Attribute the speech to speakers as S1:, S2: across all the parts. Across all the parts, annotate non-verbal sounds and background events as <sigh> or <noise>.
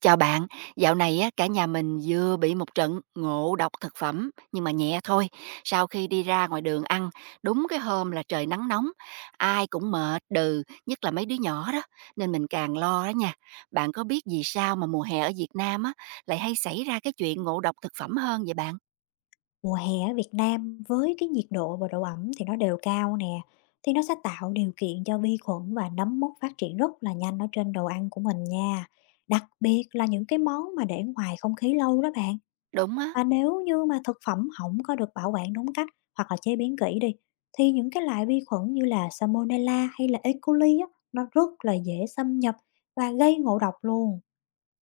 S1: Chào bạn, dạo này á, cả nhà mình vừa bị một trận ngộ độc thực phẩm nhưng mà nhẹ thôi. Sau khi đi ra ngoài đường ăn, đúng cái hôm là trời nắng nóng, ai cũng mệt đừ, nhất là mấy đứa nhỏ đó, nên mình càng lo đó nha. Bạn có biết vì sao mà mùa hè ở Việt Nam á lại hay xảy ra cái chuyện ngộ độc thực phẩm hơn vậy bạn?
S2: Mùa hè ở Việt Nam với cái nhiệt độ và độ ẩm thì nó đều cao nè, thì nó sẽ tạo điều kiện cho vi khuẩn và nấm mốc phát triển rất là nhanh ở trên đồ ăn của mình nha. Đặc biệt là những cái món mà để ngoài không khí lâu đó bạn.
S1: Đúng á,
S2: Và nếu như mà thực phẩm không có được bảo quản đúng cách hoặc là chế biến kỹ đi, thì những cái loại vi khuẩn như là Salmonella hay là E. coli á, nó rất là dễ xâm nhập và gây ngộ độc luôn.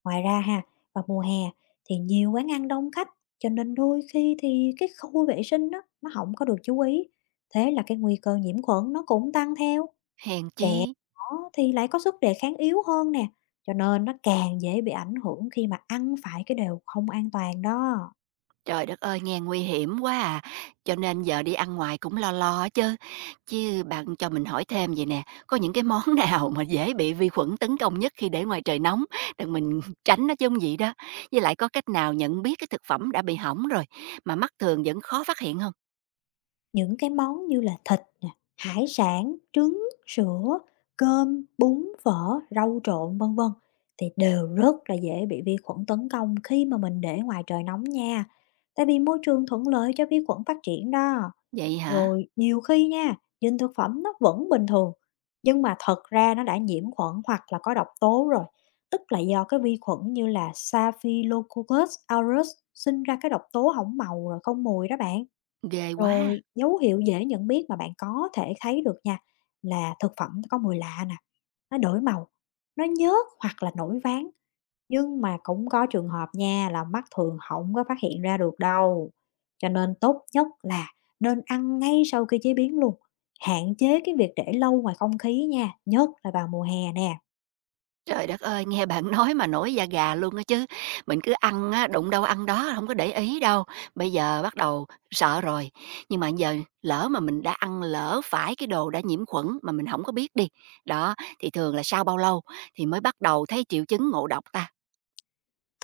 S2: Ngoài ra ha, vào mùa hè thì nhiều quán ăn đông khách, cho nên đôi khi thì cái khu vệ sinh á, nó không có được chú ý, thế là cái nguy cơ nhiễm khuẩn nó cũng tăng theo.
S1: hèn
S2: Trẻ
S1: chi.
S2: nhỏ thì lại có sức đề kháng yếu hơn nè, cho nên nó càng dễ bị ảnh hưởng khi mà ăn phải cái đồ không an toàn đó.
S1: Trời đất ơi, nghe nguy hiểm quá à! Cho nên giờ đi ăn ngoài cũng lo lo chứ. Chứ bạn cho mình hỏi thêm vầy nè, có những cái món <laughs> nào mà dễ bị vi khuẩn tấn công nhất khi để ngoài trời nóng, để mình <laughs> tránh nó chứ hông vậy đó? Với lại có cách nào nhận biết cái thực phẩm đã bị hỏng rồi, mà mắt thường vẫn khó phát hiện không?
S2: Những cái món như là thịt nè, hải sản, trứng, sữa, cơm, bún, phở, rau trộn, vân vân thì đều rất là dễ bị vi khuẩn tấn công khi mà mình để ngoài trời nóng nha. Tại vì môi trường thuận lợi cho vi khuẩn phát triển đó.
S1: Vậy hả?
S2: Rồi nhiều khi nha, dinh thực phẩm nó vẫn bình thường nhưng mà thật ra nó đã nhiễm khuẩn hoặc là có độc tố rồi. Tức là do cái vi khuẩn như là Staphylococcus aureus sinh ra cái độc tố hỏng màu rồi không mùi đó bạn.
S1: Ghê quá!
S2: Rồi dấu hiệu dễ nhận biết mà bạn có thể thấy được nha là thực phẩm nó có mùi lạ nè, nó đổi màu, nó nhớt hoặc là nổi ván. Nhưng mà cũng có trường hợp nha là mắt thường không có phát hiện ra được đâu. Cho nên tốt nhất là nên ăn ngay sau khi chế biến luôn. Hạn chế cái việc để lâu ngoài không khí nha, nhất là vào mùa hè nè.
S1: Trời đất ơi, nghe bạn <laughs> nói mà nổi da gà luôn á chứ. Mình cứ ăn á, đụng đâu ăn đó, không có để ý đâu. Bây giờ bắt đầu sợ rồi. Nhưng mà giờ lỡ mà mình đã ăn lỡ phải cái đồ đã nhiễm khuẩn mà mình không có biết đi, đó, thì thường là sau bao lâu thì mới bắt đầu thấy triệu chứng ngộ độc ta?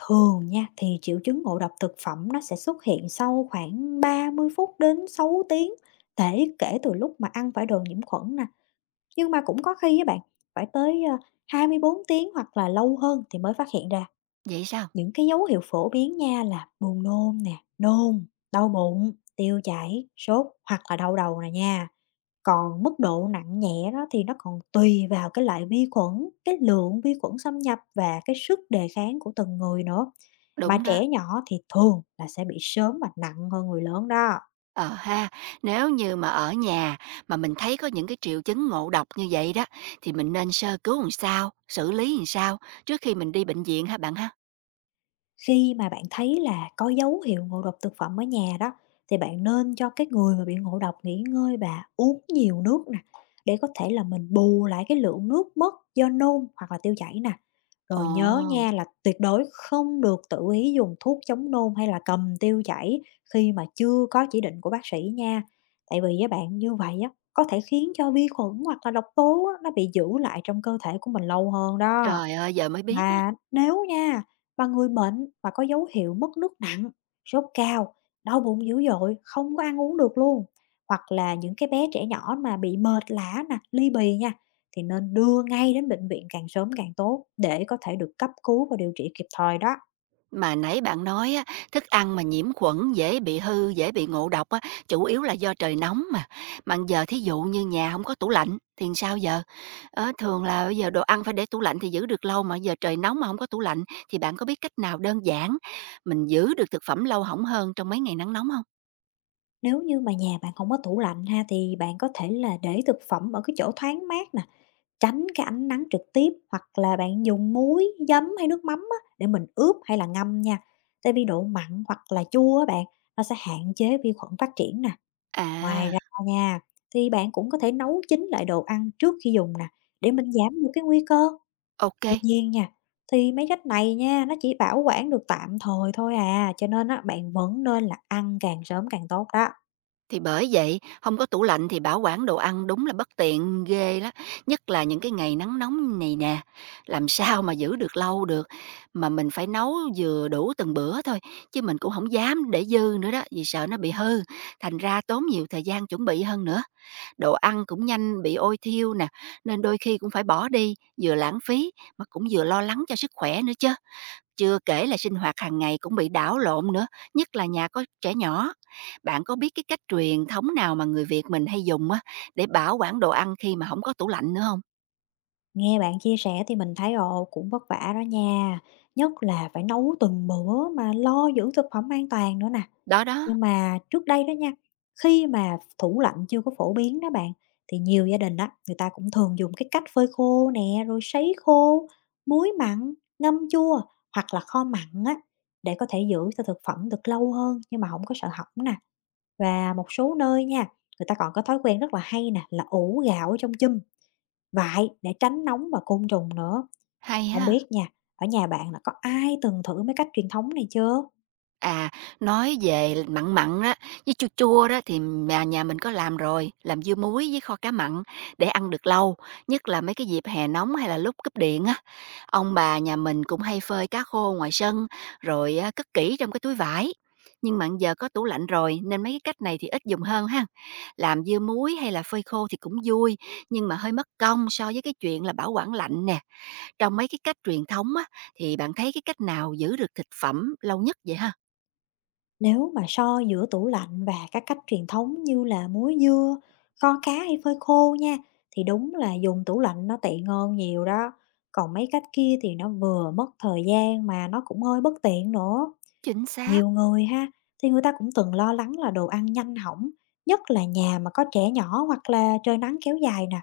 S2: Thường nha, thì triệu chứng ngộ độc thực phẩm nó sẽ xuất hiện sau khoảng 30 phút đến 6 tiếng thể kể từ lúc mà ăn phải đồ nhiễm khuẩn nè. Nhưng mà cũng có khi các bạn, phải tới, 24 tiếng hoặc là lâu hơn thì mới phát hiện ra.
S1: Vậy sao?
S2: Những cái dấu hiệu phổ biến nha là buồn nôn nè, nôn, đau bụng, tiêu chảy, sốt hoặc là đau đầu nè nha. Còn mức độ nặng nhẹ đó thì nó còn tùy vào cái loại vi khuẩn, cái lượng vi khuẩn xâm nhập và cái sức đề kháng của từng người nữa. Mà
S1: Đúng đó.
S2: trẻ nhỏ thì thường là sẽ bị sớm và nặng hơn người lớn đó.
S1: Ờ ha, nếu như mà ở nhà mà mình thấy có những cái triệu chứng ngộ độc như vậy đó, thì mình nên sơ cứu làm sao? Xử lý làm sao trước khi mình đi bệnh viện hả bạn ha?
S2: Khi mà bạn thấy là có dấu hiệu ngộ độc thực phẩm ở nhà đó thì bạn nên cho cái người mà bị ngộ độc nghỉ ngơi và uống nhiều nước nè, để có thể là mình bù lại cái lượng nước mất do nôn hoặc là tiêu chảy nè. Rồi nhớ nha
S1: Ồ!
S2: là tuyệt đối không được tự ý dùng thuốc chống nôn hay là cầm tiêu chảy khi mà chưa có chỉ định của bác sĩ nha. Tại vì với bạn như vậy á, có thể khiến cho vi khuẩn hoặc là độc tố á, nó bị giữ lại trong cơ thể của mình lâu hơn đó.
S1: Trời ơi, giờ mới biết á.
S2: Mà nếu nha, mà người bệnh mà có dấu hiệu mất nước nặng, sốt cao, đau bụng dữ dội, không có ăn uống được luôn, hoặc là những cái bé trẻ nhỏ mà bị mệt lả nè, ly bì nha, thì nên đưa ngay đến bệnh viện càng sớm càng tốt, để có thể được cấp cứu và điều trị kịp thời đó.
S1: Mà nãy bạn nói á, thức ăn mà nhiễm khuẩn dễ bị hư, dễ bị ngộ độc á, chủ yếu là do trời nóng mà. Mà giờ thí dụ như nhà không có tủ lạnh thì sao giờ? Ờ, thường là bây giờ đồ ăn phải để tủ lạnh thì giữ được lâu mà giờ trời nóng mà không có tủ lạnh thì bạn có biết cách nào đơn giản mình giữ được thực phẩm lâu hỏng hơn trong mấy ngày nắng nóng không?
S2: Nếu như mà nhà bạn không có tủ lạnh ha, thì bạn có thể là để thực phẩm ở cái chỗ thoáng mát nè, tránh cái ánh nắng trực tiếp, hoặc là bạn dùng muối, giấm hay nước mắm á, để mình ướp hay là ngâm nha. Tại vì độ mặn hoặc là chua á bạn, nó sẽ hạn chế vi khuẩn phát triển nè. Ngoài
S1: À,
S2: ra nha, thì bạn cũng có thể nấu chín lại đồ ăn trước khi dùng nè, để mình giảm được cái nguy cơ.
S1: ok.
S2: Tuy nhiên nha, thì mấy cách này nha, nó chỉ bảo quản được tạm thời thôi à, cho nên á, bạn vẫn nên là ăn càng sớm càng tốt đó.
S1: Thì bởi vậy, không có tủ lạnh thì bảo quản đồ ăn đúng là bất tiện ghê đó, nhất là những cái ngày nắng nóng này nè, làm <laughs> sao mà giữ được lâu được. Mà mình phải nấu vừa đủ từng bữa thôi, chứ mình cũng không dám để dư nữa đó, vì sợ nó bị hư, thành ra tốn nhiều thời gian chuẩn bị hơn nữa. Đồ ăn cũng nhanh bị ôi thiêu nè, nên đôi khi cũng phải bỏ đi, vừa lãng phí mà cũng vừa lo lắng cho sức khỏe nữa chứ chưa kể là sinh hoạt hàng ngày cũng bị đảo lộn nữa, nhất là nhà có trẻ nhỏ. Bạn có biết cái cách truyền thống nào mà người Việt mình hay dùng á để bảo quản đồ ăn khi mà không có tủ lạnh nữa không?
S2: Nghe bạn chia sẻ thì mình thấy, ồ, cũng vất vả đó nha, nhất là phải nấu từng bữa mà lo giữ thực phẩm an toàn nữa nè.
S1: Đó đó,
S2: Nhưng mà trước đây đó nha, khi mà tủ lạnh chưa có phổ biến đó bạn, thì nhiều gia đình đó người ta cũng thường dùng cái cách phơi khô nè, rồi sấy khô, muối mặn, ngâm chua hoặc là kho mặn á, để có thể giữ cho thực phẩm được lâu hơn nhưng mà không có sợ hỏng nè. Và một số nơi nha, người ta còn có thói quen rất là hay nè, là ủ gạo ở trong chum. Vậy, để tránh nóng và côn trùng nữa.
S1: hay
S2: Không
S1: ha!
S2: biết nha, ở nhà bạn là có ai từng thử mấy cách truyền thống này chưa?
S1: À, nói về mặn mặn á, với chua chua đó thì nhà nhà mình có làm rồi, làm dưa muối với kho cá mặn để ăn được lâu, nhất là mấy cái dịp hè nóng hay là lúc cúp điện á. Ông bà nhà mình cũng hay phơi cá khô ngoài sân rồi à, cất kỹ trong cái túi vải. Nhưng mà giờ có tủ lạnh rồi nên mấy cái cách này thì ít dùng hơn ha. Làm dưa muối hay là phơi khô thì cũng vui, nhưng mà hơi mất công so với cái chuyện là bảo quản lạnh nè. Trong mấy cái cách truyền thống á thì bạn thấy cái cách nào giữ được thực phẩm lâu nhất vậy ha?
S2: Nếu mà so giữa tủ lạnh và các cách truyền thống như là muối dưa, kho cá hay phơi khô nha, thì đúng là dùng tủ lạnh nó tiện hơn nhiều đó. Còn mấy cách kia thì nó vừa mất thời gian mà nó cũng hơi bất tiện nữa.
S1: Chính xác,
S2: Nhiều người ha, thì người ta cũng từng lo lắng là đồ ăn nhanh hỏng, nhất là nhà mà có trẻ nhỏ hoặc là trời nắng kéo dài nè.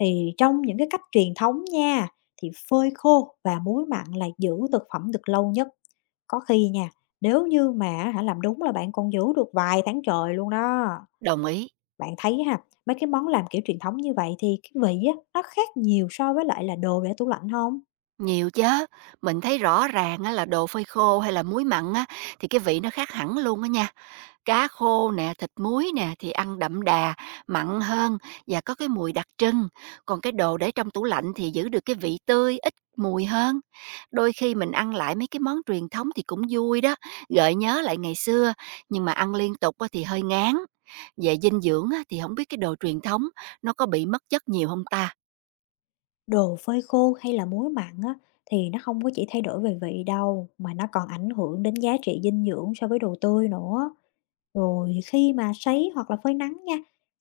S2: Thì trong những cái cách truyền thống nha, thì phơi khô và muối mặn là giữ thực phẩm được lâu nhất. Có khi nha, nếu như mà á hả làm đúng là bạn còn giữ được vài tháng trời luôn đó.
S1: đồng ý,
S2: Bạn thấy ha, mấy cái món làm kiểu truyền thống như vậy thì cái vị á, nó khác nhiều so với lại là đồ để tủ lạnh không?
S1: nhiều chứ. Mình thấy rõ ràng á là đồ phơi khô hay là muối mặn á, thì cái vị nó khác hẳn luôn á nha. Cá khô nè, thịt muối nè thì ăn đậm đà, mặn hơn và có cái mùi đặc trưng, còn cái đồ để trong tủ lạnh thì giữ được cái vị tươi, ít mùi hơn. Đôi khi mình ăn lại mấy cái món truyền thống thì cũng vui đó, gợi nhớ lại ngày xưa, nhưng mà ăn liên tục á thì hơi ngán. Về dinh dưỡng á thì không biết cái đồ truyền thống nó có bị mất chất nhiều không ta?
S2: Đồ phơi khô hay là muối mặn á, thì nó không có chỉ thay đổi về vị đâu, mà nó còn ảnh hưởng đến giá trị dinh dưỡng so với đồ tươi nữa. Rồi khi mà sấy hoặc là phơi nắng nha,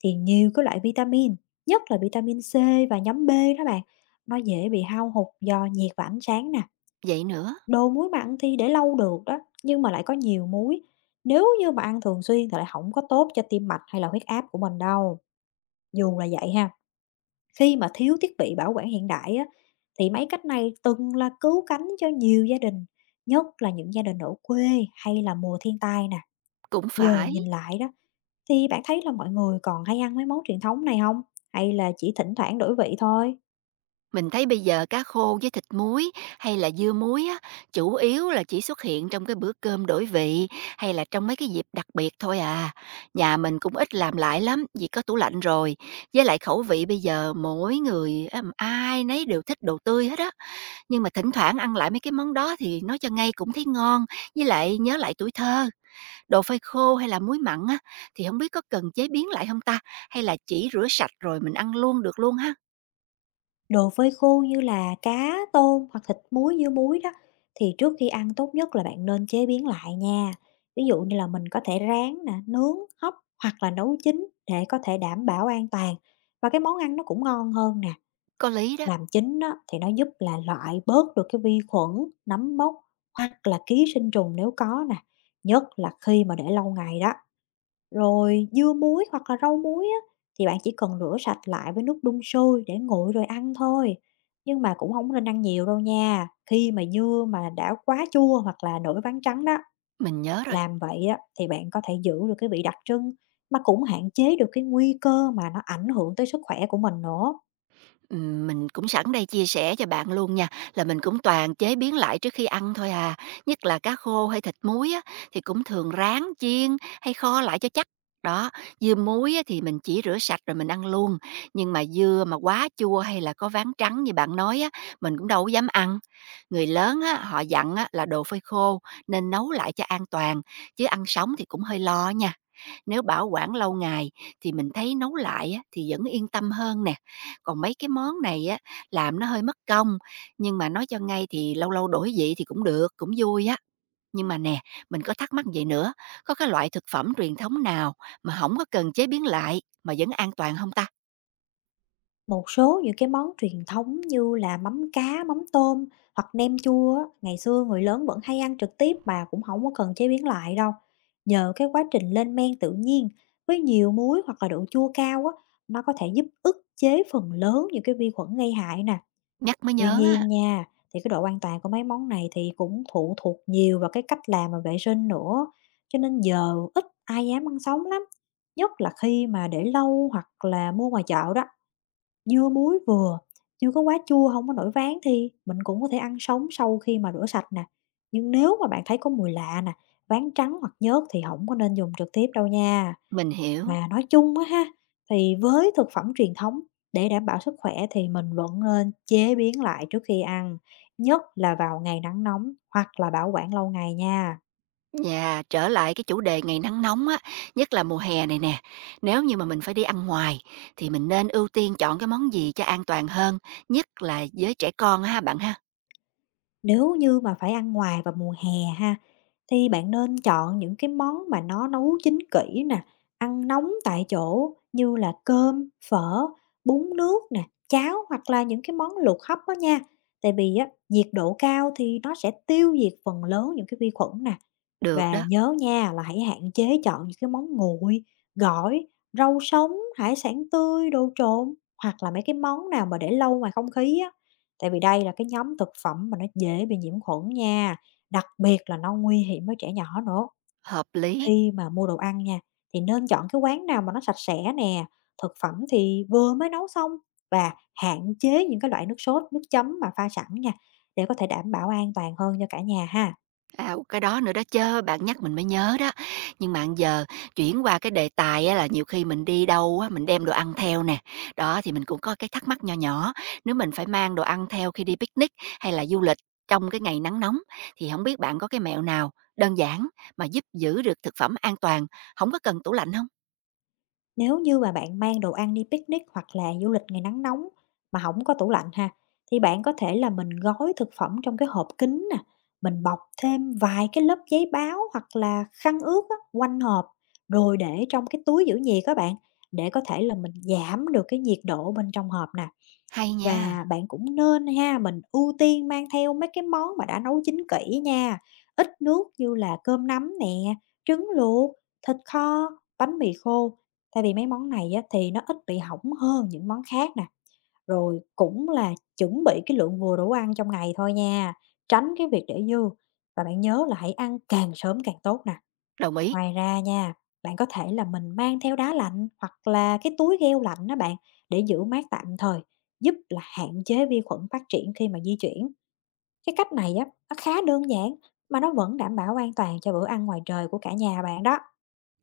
S2: thì nhiều cái loại vitamin, nhất là vitamin C và nhóm B đó bạn, nó dễ bị hao hụt do nhiệt và ánh sáng nè.
S1: Vậy nữa.
S2: Đồ muối mặn thì để lâu được đó, nhưng mà lại có nhiều muối. Nếu như mà ăn thường xuyên thì lại không có tốt cho tim mạch hay là huyết áp của mình đâu. Dù là vậy ha. Khi mà thiếu thiết bị bảo quản hiện đại á, thì mấy cách này từng là cứu cánh cho nhiều gia đình, nhất là những gia đình ở quê hay là mùa thiên tai nè.
S1: Cũng
S2: Giờ
S1: phải,
S2: nhìn lại đó, thì bạn thấy là mọi người còn hay ăn mấy món truyền thống này không? Hay là chỉ thỉnh thoảng đổi vị thôi?
S1: mình thấy bây giờ cá khô với thịt muối hay là dưa muối á, chủ yếu là chỉ xuất hiện trong cái bữa cơm đổi vị hay là trong mấy cái dịp đặc biệt thôi à. Nhà mình cũng ít làm lại lắm vì có tủ lạnh rồi. Với lại khẩu vị bây giờ mỗi người á, ai nấy đều thích đồ tươi hết á. Nhưng mà thỉnh thoảng ăn lại mấy cái món đó thì nói cho ngay cũng thấy ngon, với lại nhớ lại tuổi thơ. Đồ phơi khô hay là muối mặn á thì không biết có cần chế biến lại không ta, hay là chỉ rửa sạch rồi mình ăn luôn được luôn ha.
S2: Đồ phơi khô như là cá, tôm hoặc thịt muối dưa muối đó, thì trước khi ăn tốt nhất là bạn nên chế biến lại nha. Ví dụ như là mình có thể rán nè, nướng, hấp hoặc là nấu chín để có thể đảm bảo an toàn. Và cái món ăn nó cũng ngon hơn nè.
S1: Có lý đó.
S2: Làm chín á, thì nó giúp là loại bớt được cái vi khuẩn, nấm mốc hoặc là ký sinh trùng nếu có nè, nhất là khi mà để lâu ngày đó. Rồi dưa muối hoặc là rau muối á, thì bạn chỉ cần rửa sạch lại với nước đun sôi để nguội rồi ăn thôi. Nhưng mà cũng không nên ăn nhiều đâu nha, khi mà dưa mà đã quá chua hoặc là nổi ván trắng đó.
S1: Mình nhớ rồi.
S2: Làm vậy á, thì bạn có thể giữ được cái vị đặc trưng, mà cũng hạn chế được cái nguy cơ mà nó ảnh hưởng tới sức khỏe của mình nữa.
S1: Mình cũng sẵn đây chia sẻ cho bạn luôn nha, là mình cũng toàn chế biến lại trước khi ăn thôi à, nhất là cá khô hay thịt muối á, thì cũng thường rán, chiên hay kho lại cho chắc. Đó, dưa muối á, thì mình chỉ rửa sạch rồi mình ăn luôn, nhưng mà dưa mà quá chua hay là có ván trắng như bạn nói á, mình cũng đâu có dám ăn. Người lớn á, họ dặn á, là đồ phơi khô nên nấu lại cho an toàn, chứ ăn sống thì cũng hơi lo nha. Nếu bảo quản lâu ngày thì mình thấy nấu lại á, thì vẫn yên tâm hơn nè. Còn mấy cái món này á, làm nó hơi mất công, nhưng mà nói cho ngay thì lâu lâu đổi vị thì cũng được, cũng vui á. Nhưng mà nè, mình có thắc mắc vậy nữa, có cái loại thực phẩm truyền thống nào mà không có cần chế biến lại mà vẫn an toàn không ta?
S2: Một số những cái món truyền thống như là mắm cá, mắm tôm hoặc nem chua á, ngày xưa người lớn vẫn hay ăn trực tiếp mà cũng không có cần chế biến lại đâu. Nhờ cái quá trình lên men tự nhiên với nhiều muối hoặc là độ chua cao á, nó có thể giúp ức chế phần lớn những cái vi khuẩn gây hại nè.
S1: Nhắc mới
S2: Tuy
S1: nhớ á,
S2: nhiên nha, thì cái độ an toàn của mấy món này thì cũng phụ thuộc nhiều vào cái cách làm và vệ sinh nữa, cho nên giờ ít ai dám ăn sống lắm, nhất là khi mà để lâu hoặc là mua ngoài chợ đó. Dưa muối vừa, chưa có quá chua, không có nổi ván thì mình cũng có thể ăn sống sau khi mà rửa sạch nè. Nhưng nếu mà bạn thấy có mùi lạ nè, ván trắng hoặc nhớt thì không có nên dùng trực tiếp đâu nha.
S1: mình hiểu.
S2: Mà nói chung á ha, thì với thực phẩm truyền thống, để đảm bảo sức khỏe thì mình vẫn nên chế biến lại trước khi ăn, nhất là vào ngày nắng nóng hoặc là bảo quản lâu ngày nha.
S1: Nhà, trở lại cái chủ đề ngày nắng nóng á, nhất là mùa hè này nè, nếu như mà mình phải đi ăn ngoài thì mình nên ưu tiên chọn cái món gì cho an toàn hơn, nhất là với trẻ con á ha bạn ha?
S2: Nếu như mà phải ăn ngoài vào mùa hè ha, thì bạn nên chọn những cái món mà nó nấu chín kỹ nè, ăn nóng tại chỗ như là cơm, phở, bún nước nè, cháo hoặc là những cái món luộc hấp đó nha. Tại vì á, nhiệt độ cao thì nó sẽ tiêu diệt phần lớn những cái vi khuẩn nè.
S1: Được
S2: Và
S1: đó,
S2: nhớ nha là hãy hạn chế chọn những cái món nguội, gỏi, rau sống, hải sản tươi, đồ trộn hoặc là mấy cái món nào mà để lâu ngoài không khí á. Tại vì đây là cái nhóm thực phẩm mà nó dễ bị nhiễm khuẩn nha, đặc biệt là nó nguy hiểm với trẻ nhỏ nữa.
S1: hợp lý.
S2: Khi mà mua đồ ăn nha thì nên chọn cái quán nào mà nó sạch sẽ nè, thực phẩm thì vừa mới nấu xong, và hạn chế những cái loại nước sốt, nước chấm mà pha sẵn nha, để có thể đảm bảo an toàn hơn cho cả nhà ha.
S1: À, cái đó nữa đó chớ, bạn nhắc mình mới nhớ đó. Nhưng mà giờ chuyển qua cái đề tài á là nhiều khi mình đi đâu á, mình đem đồ ăn theo nè. Đó, thì mình cũng có cái thắc mắc nho nhỏ, nếu mình phải mang đồ ăn theo khi đi picnic hay là du lịch trong cái ngày nắng nóng, thì không biết bạn có cái mẹo nào đơn giản mà giúp giữ được thực phẩm an toàn, không có cần tủ lạnh không?
S2: Nếu như mà bạn mang đồ ăn đi picnic hoặc là du lịch ngày nắng nóng mà không có tủ lạnh ha, thì bạn có thể là mình gói thực phẩm trong cái hộp kính nè, mình bọc thêm vài cái lớp giấy báo hoặc là khăn ướt á, quanh hộp, rồi để trong cái túi giữ nhiệt các bạn, để có thể là mình giảm được cái nhiệt độ bên trong hộp nè.
S1: Hay nha,
S2: Và bạn cũng nên ha, mình ưu tiên mang theo mấy cái món mà đã nấu chín kỹ nha, ít nước như là cơm nắm nè, trứng luộc, thịt kho, bánh mì khô, tại vì mấy món này á, thì nó ít bị hỏng hơn những món khác nè. Rồi cũng là chuẩn bị cái lượng vừa đủ ăn trong ngày thôi nha, tránh cái việc để dư và bạn nhớ là hãy ăn càng sớm càng tốt nè.
S1: đồng ý.
S2: Ngoài ra nha, bạn có thể là mình mang theo đá lạnh hoặc là cái túi gel lạnh đó bạn để giữ mát tạm thời, giúp là hạn chế vi khuẩn phát triển khi mà di chuyển. Cái cách này á, nó khá đơn giản mà nó vẫn đảm bảo an toàn cho bữa ăn ngoài trời của cả nhà bạn đó.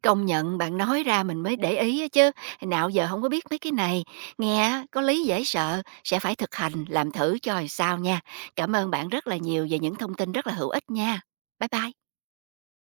S1: Công nhận, bạn nói ra mình mới để ý á chứ, nào giờ không có biết mấy cái này, nghe á có lý dễ sợ, sẽ phải thực hành, làm thử cho coi sao nha. Cảm ơn bạn rất là nhiều về những thông tin rất là hữu ích nha. Bye bye.